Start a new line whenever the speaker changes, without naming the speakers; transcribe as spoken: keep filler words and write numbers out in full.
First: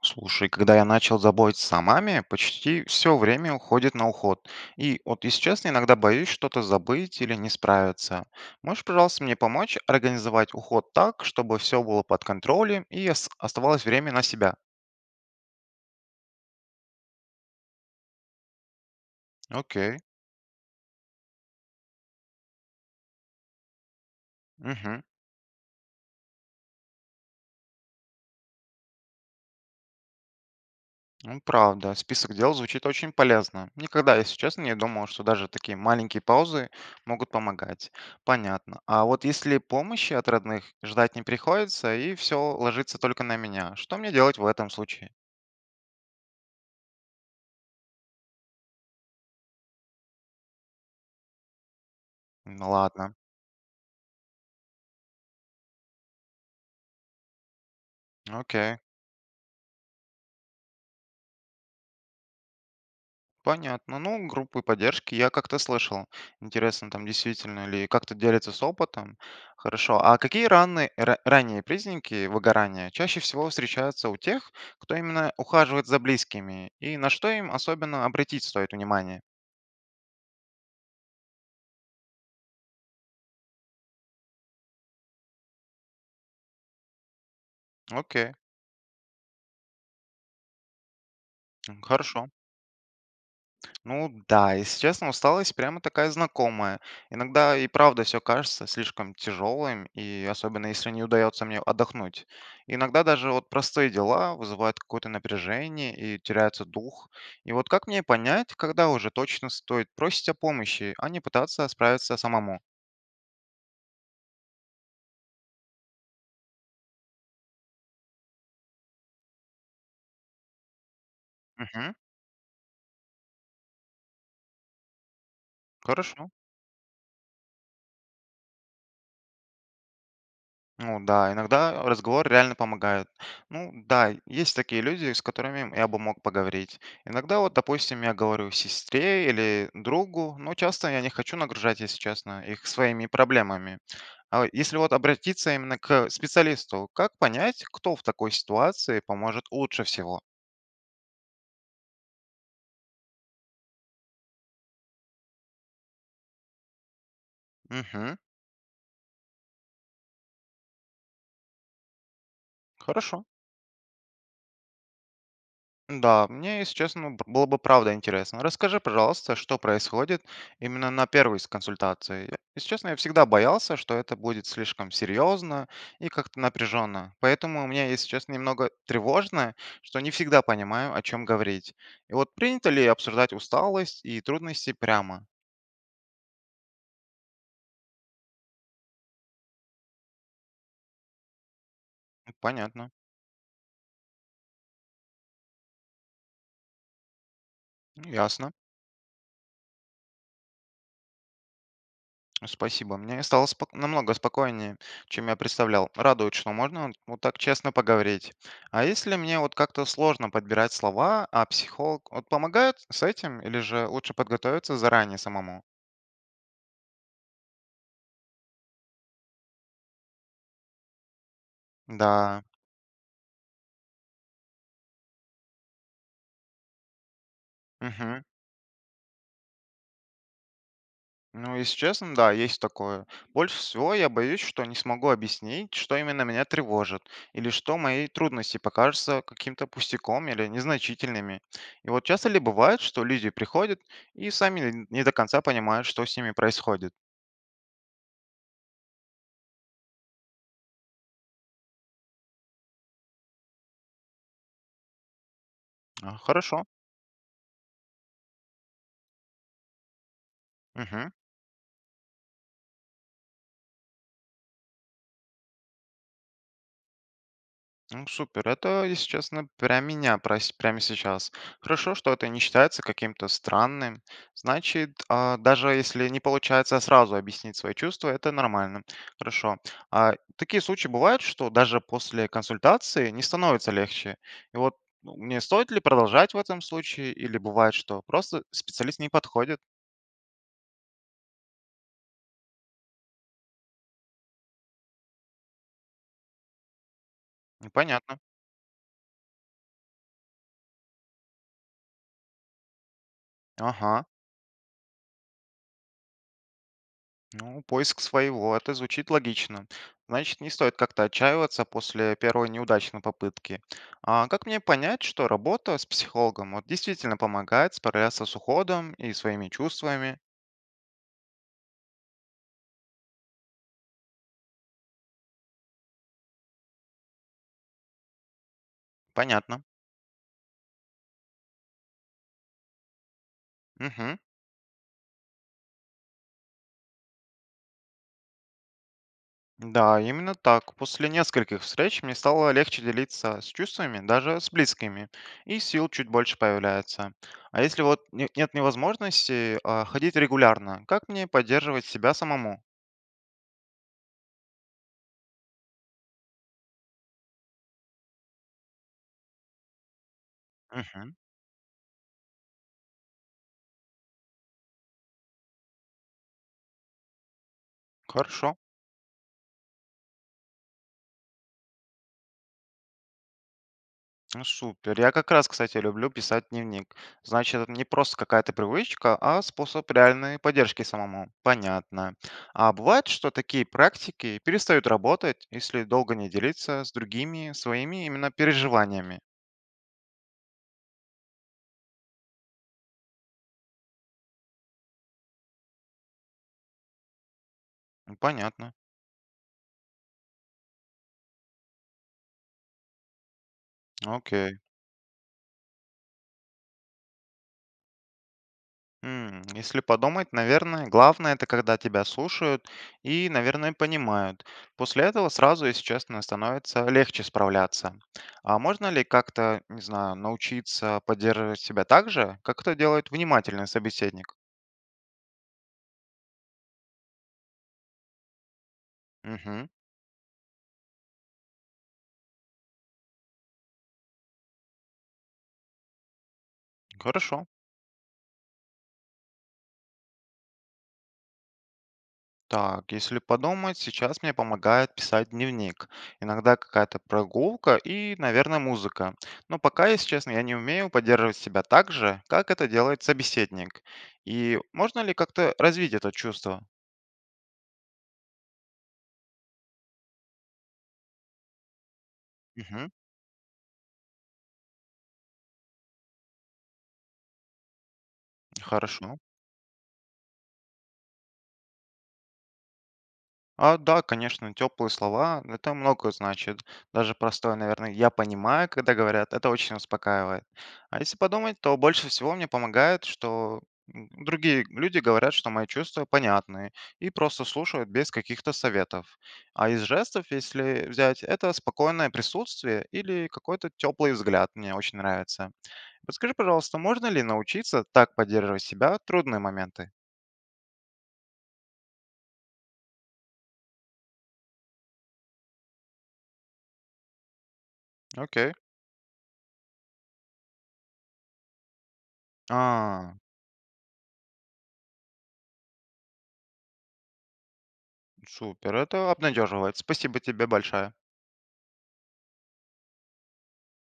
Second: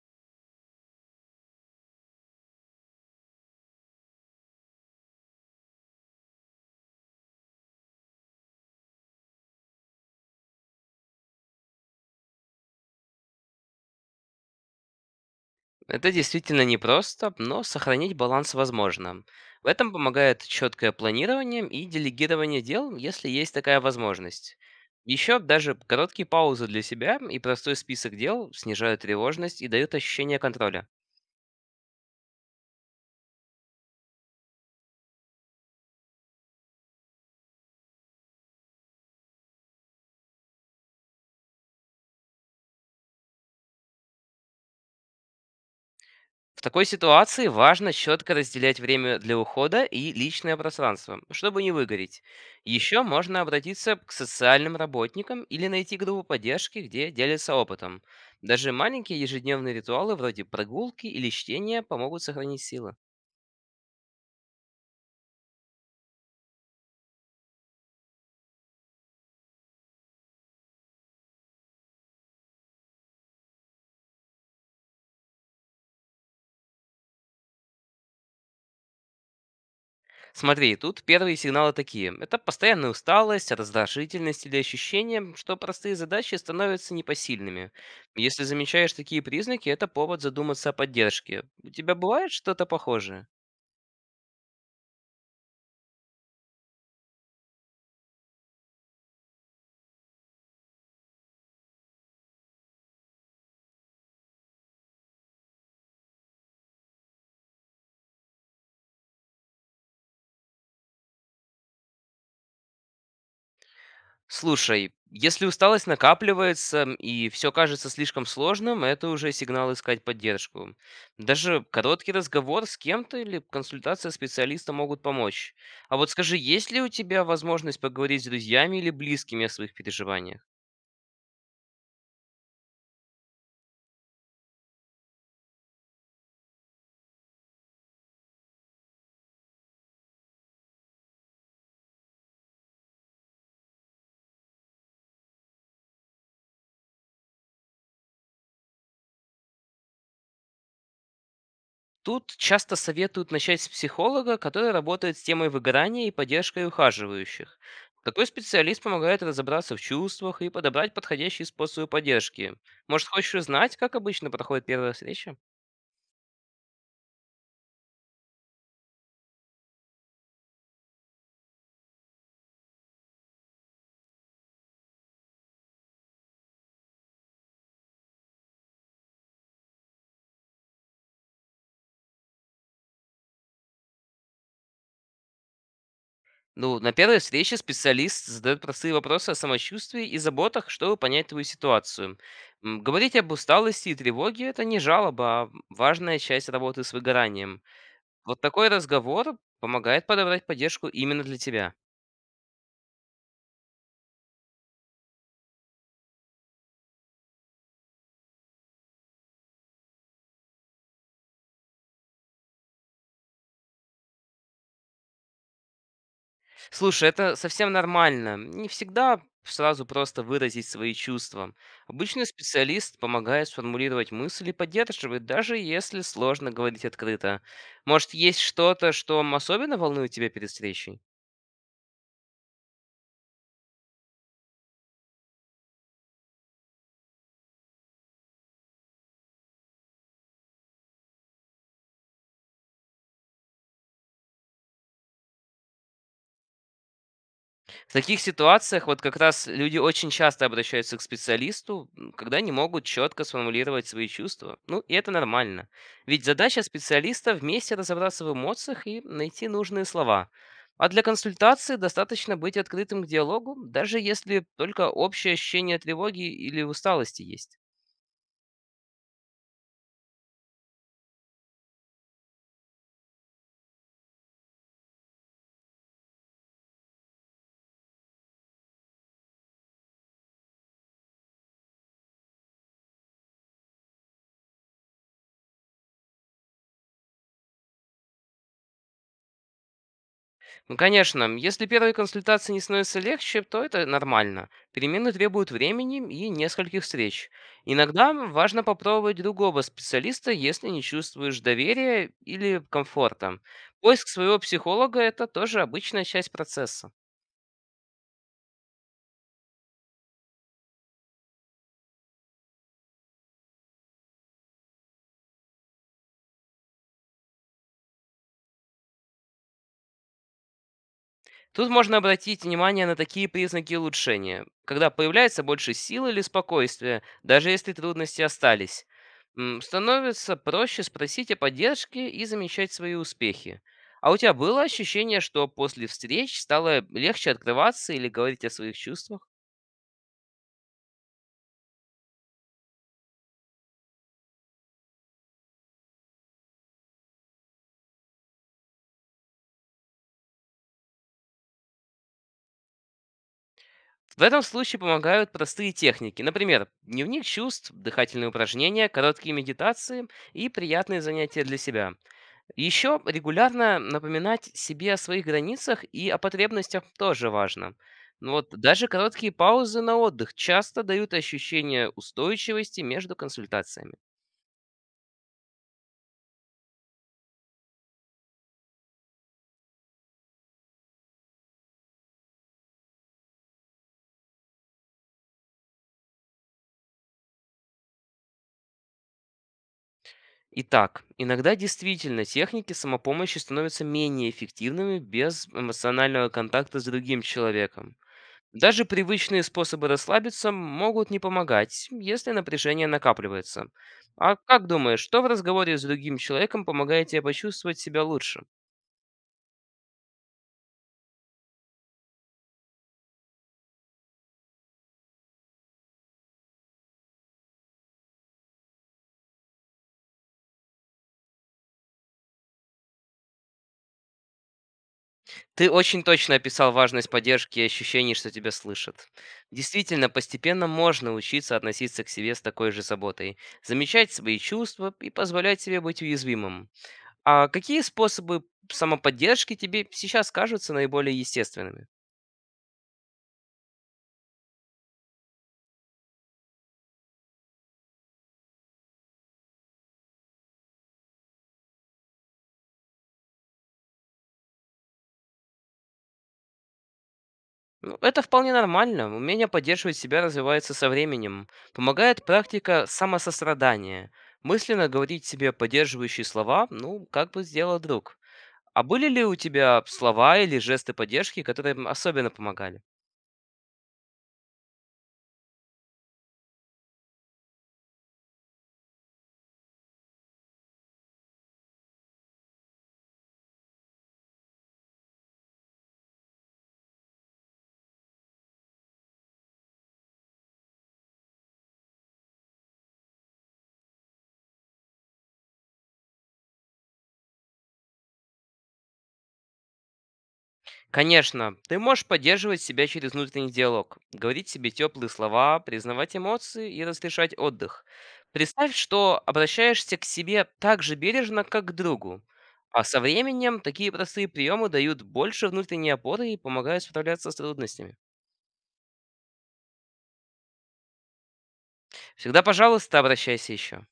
Слушай, когда я начал заботиться о маме, почти все время уходит на уход. И вот, если честно, иногда боюсь что-то забыть или не справиться. Можешь, пожалуйста, мне помочь организовать уход так, чтобы все было под контролем и ос- оставалось время на себя?
Это действительно непросто, но сохранить баланс возможно. В этом
Окей.
помогает четкое планирование и делегирование дел, если есть такая возможность.
Мгм.
Еще даже короткие паузы для себя и простой список дел снижают тревожность и дают ощущение контроля.
Ну, правда, список дел звучит очень полезно. Никогда, если честно, не думал, что даже такие маленькие паузы могут помогать. Понятно. А вот если помощи от родных ждать не приходится, и все ложится только на меня, что мне делать в этом случае?
В такой ситуации важно четко разделять время для ухода и личное пространство, чтобы не выгореть.
М,
Еще
Ладно,
можно обратиться к социальным работникам или найти группу поддержки, где делятся опытом. Даже
окей.
маленькие ежедневные ритуалы вроде прогулки или чтения помогут сохранить силы.
Понятно. Ну, группы поддержки я как-то слышал. Интересно, там действительно ли как-то делится с опытом. Хорошо. А какие раны, ра- ранние признаки выгорания чаще всего встречаются у тех, кто именно ухаживает за близкими? И на что им особенно обратить стоит внимание?
Смотри, тут первые сигналы такие. Это постоянная усталость, раздражительность или ощущение, что простые задачи становятся непосильными.
Окей.
Если замечаешь такие признаки, это повод задуматься о поддержке. У
М,
тебя
Хорошо.
бывает что-то похожее?
Ну да, если честно, усталость прямо такая знакомая. Иногда и правда все кажется слишком тяжелым, и особенно если не удается мне отдохнуть. Иногда даже вот простые дела вызывают какое-то напряжение и теряется дух. И вот как мне понять, когда уже точно стоит просить о помощи, а не пытаться справиться самому?
Слушай, если усталость накапливается м, и все кажется слишком сложным, это уже сигнал искать поддержку. Даже
Угу,
короткий разговор с кем-то или консультация специалиста могут помочь. А вот
хорошо.
скажи, есть ли у тебя возможность поговорить с друзьями или близкими о своих переживаниях?
Ну да, иногда разговор реально помогает. Ну да, есть такие люди, с которыми я бы мог поговорить. Иногда вот, допустим, я говорю сестре или другу, но часто я не хочу нагружать, если честно, их своими проблемами. А если вот обратиться именно к специалисту, как понять, кто в такой ситуации поможет лучше всего?
Тут часто советуют начать с психолога, который работает с темой выгорания и поддержкой ухаживающих.
Угу,
Такой специалист помогает разобраться в чувствах и подобрать подходящие способы поддержки. Может,
хорошо.
хочешь узнать, как обычно проходит первая встреча?
Да, мне, если честно, б- было бы правда интересно. Расскажи, пожалуйста, что происходит именно на первой с консультации. Я- Если честно, я всегда боялся, что это будет слишком серьезно и как-то напряженно. Поэтому у меня, если честно, немного тревожно, что не всегда понимаю, о чем говорить. И вот принято ли обсуждать усталость и трудности прямо?
Ну, на первой встрече специалист задает простые вопросы о самочувствии и заботах, чтобы понять твою ситуацию. М,
Понятно.
Говорить об усталости и тревоге– это не жалоба, а важная часть работы с выгоранием.
Ну,
Вот
ясно.
такой разговор помогает подобрать поддержку именно для тебя.
Спасибо. Мне стало спок- намного спокойнее, чем я представлял. Радует, что можно вот вот так честно поговорить. А если мне вот как-то сложно подбирать слова, а психолог вот помогает с этим, или же лучше подготовиться заранее самому?
Слушай, это совсем нормально. Не всегда сразу просто выразить свои чувства. Обычно
Да.
специалист помогает сформулировать мысли и поддерживает, даже если сложно говорить открыто. Может,
Мгм.
есть что-то, что особенно волнует тебя перед встречей?
Ну, если честно, да, есть такое. Больше всего я боюсь, что не смогу объяснить, что именно меня тревожит, или что мои трудности покажутся каким-то пустяком или незначительными. И вот часто ли бывает, что люди приходят и сами не до конца понимают, что с ними происходит?
В таких ситуациях вот как раз люди очень часто обращаются к специалисту, м, когда не могут четко сформулировать свои чувства. Ну, и это нормально.
А,
Ведь задача
хорошо.
специалиста вместе разобраться в эмоциях и найти нужные слова. А для
Мгм.
консультации достаточно быть открытым к диалогу, даже если только общее ощущение тревоги или усталости есть.
Ну, супер. Это, если честно, прям меня просит прямо сейчас. Хорошо, что это не считается каким-то странным. Значит, а, даже если не получается сразу объяснить свои чувства, это нормально. Хорошо. А такие случаи бывают, что даже после консультации не становится легче. И вот, ну, мне стоит ли продолжать в этом случае, или бывает, что просто специалист не подходит?
Ну, конечно, если первые консультации не становятся легче, то это нормально. Перемены требуют времени и нескольких встреч. Иногда
Непонятно.
важно попробовать другого специалиста, если не чувствуешь доверия или комфорта.
Ага.
Поиск своего психолога– это тоже обычная часть процесса.
Ну, поиск своего, это звучит логично. Значит, не стоит как-то отчаиваться после первой неудачной попытки. А как мне понять, что работа с психологом вот, действительно помогает справляться с уходом и своими чувствами?
Тут можно обратить внимание на такие признаки улучшения, когда появляется больше сил или спокойствия, даже если трудности остались. М,
Понятно.
Становится проще спросить о поддержке и замечать свои успехи. А у
Мгм.
тебя было ощущение, что после встреч стало легче открываться или говорить о своих чувствах?
Да, именно так. После нескольких встреч мне стало легче делиться с чувствами, даже с близкими, и сил чуть больше появляется. А если вот не- нет невозможности а, ходить регулярно, как мне поддерживать себя самому?
В этом случае помогают простые техники, например, дневник чувств, дыхательные упражнения, короткие медитации и приятные
Мгм.
занятия для себя. Еще регулярно напоминать себе о своих границах и о потребностях тоже важно. Ну вот
Хорошо.
даже короткие паузы на отдых часто дают ощущение устойчивости между консультациями.
Ну, супер. Я как раз, кстати, люблю писать дневник. Значит, это не просто какая-то привычка, а способ реальной поддержки самому. Понятно. А бывает, что такие практики перестают работать, если долго не делиться с другими своими именно переживаниями.
Итак, иногда действительно техники самопомощи становятся менее эффективными без эмоционального контакта с другим человеком.
Ну, понятно.
Даже привычные способы расслабиться могут не помогать, если напряжение накапливается. А
Окей.
как думаешь, что в разговоре с другим человеком помогает тебе почувствовать себя лучше?
М, Если подумать, наверное, главное это когда тебя слушают и, наверное, понимают. После этого сразу, если честно, становится легче справляться. А можно ли как-то, не знаю, научиться поддерживать себя так же, как это делает внимательный собеседник?
Ты очень точно описал важность поддержки и ощущений, что тебя слышат.
Угу,
Действительно, постепенно можно учиться относиться к себе с такой же заботой, замечать свои чувства и позволять себе быть уязвимым.
хорошо.
А какие способы самоподдержки тебе сейчас кажутся наиболее естественными?
Так, если подумать, сейчас мне помогает писать дневник. Иногда какая-то прогулка и, наверное, музыка. Но пока, если честно, я не умею поддерживать себя так же, как это делает собеседник. И можно ли как-то развить это чувство?
Ну, это вполне нормально. Умение поддерживать себя развивается со временем. Помогает практика
Угу,
самосострадания. Мысленно говорить себе поддерживающие слова, ну, как бы сделал друг. А были
хорошо.
ли у тебя слова или жесты поддержки, которые м, особенно помогали?
А, да, конечно, теплые слова, это много значит. Даже простое, наверное, «я понимаю», когда говорят, это очень успокаивает. А если подумать, то больше всего мне помогает, что м, другие люди говорят, что мои чувства понятны и просто слушают без каких-то советов. А из жестов, если взять, это спокойное присутствие или какой-то теплый взгляд мне очень нравится. Подскажи, пожалуйста, можно ли научиться так поддерживать себя в трудные моменты?
Конечно, ты можешь поддерживать себя через внутренний диалог, говорить себе теплые слова, признавать эмоции и разрешать отдых.
Окей.
Представь, что обращаешься к себе так же бережно, как к другу. А со
А,
временем такие простые приемы дают больше внутренней опоры и помогают справляться с трудностями.
Супер, это обнадеживает. Спасибо тебе большое.
Всегда, пожалуйста, обращайся еще.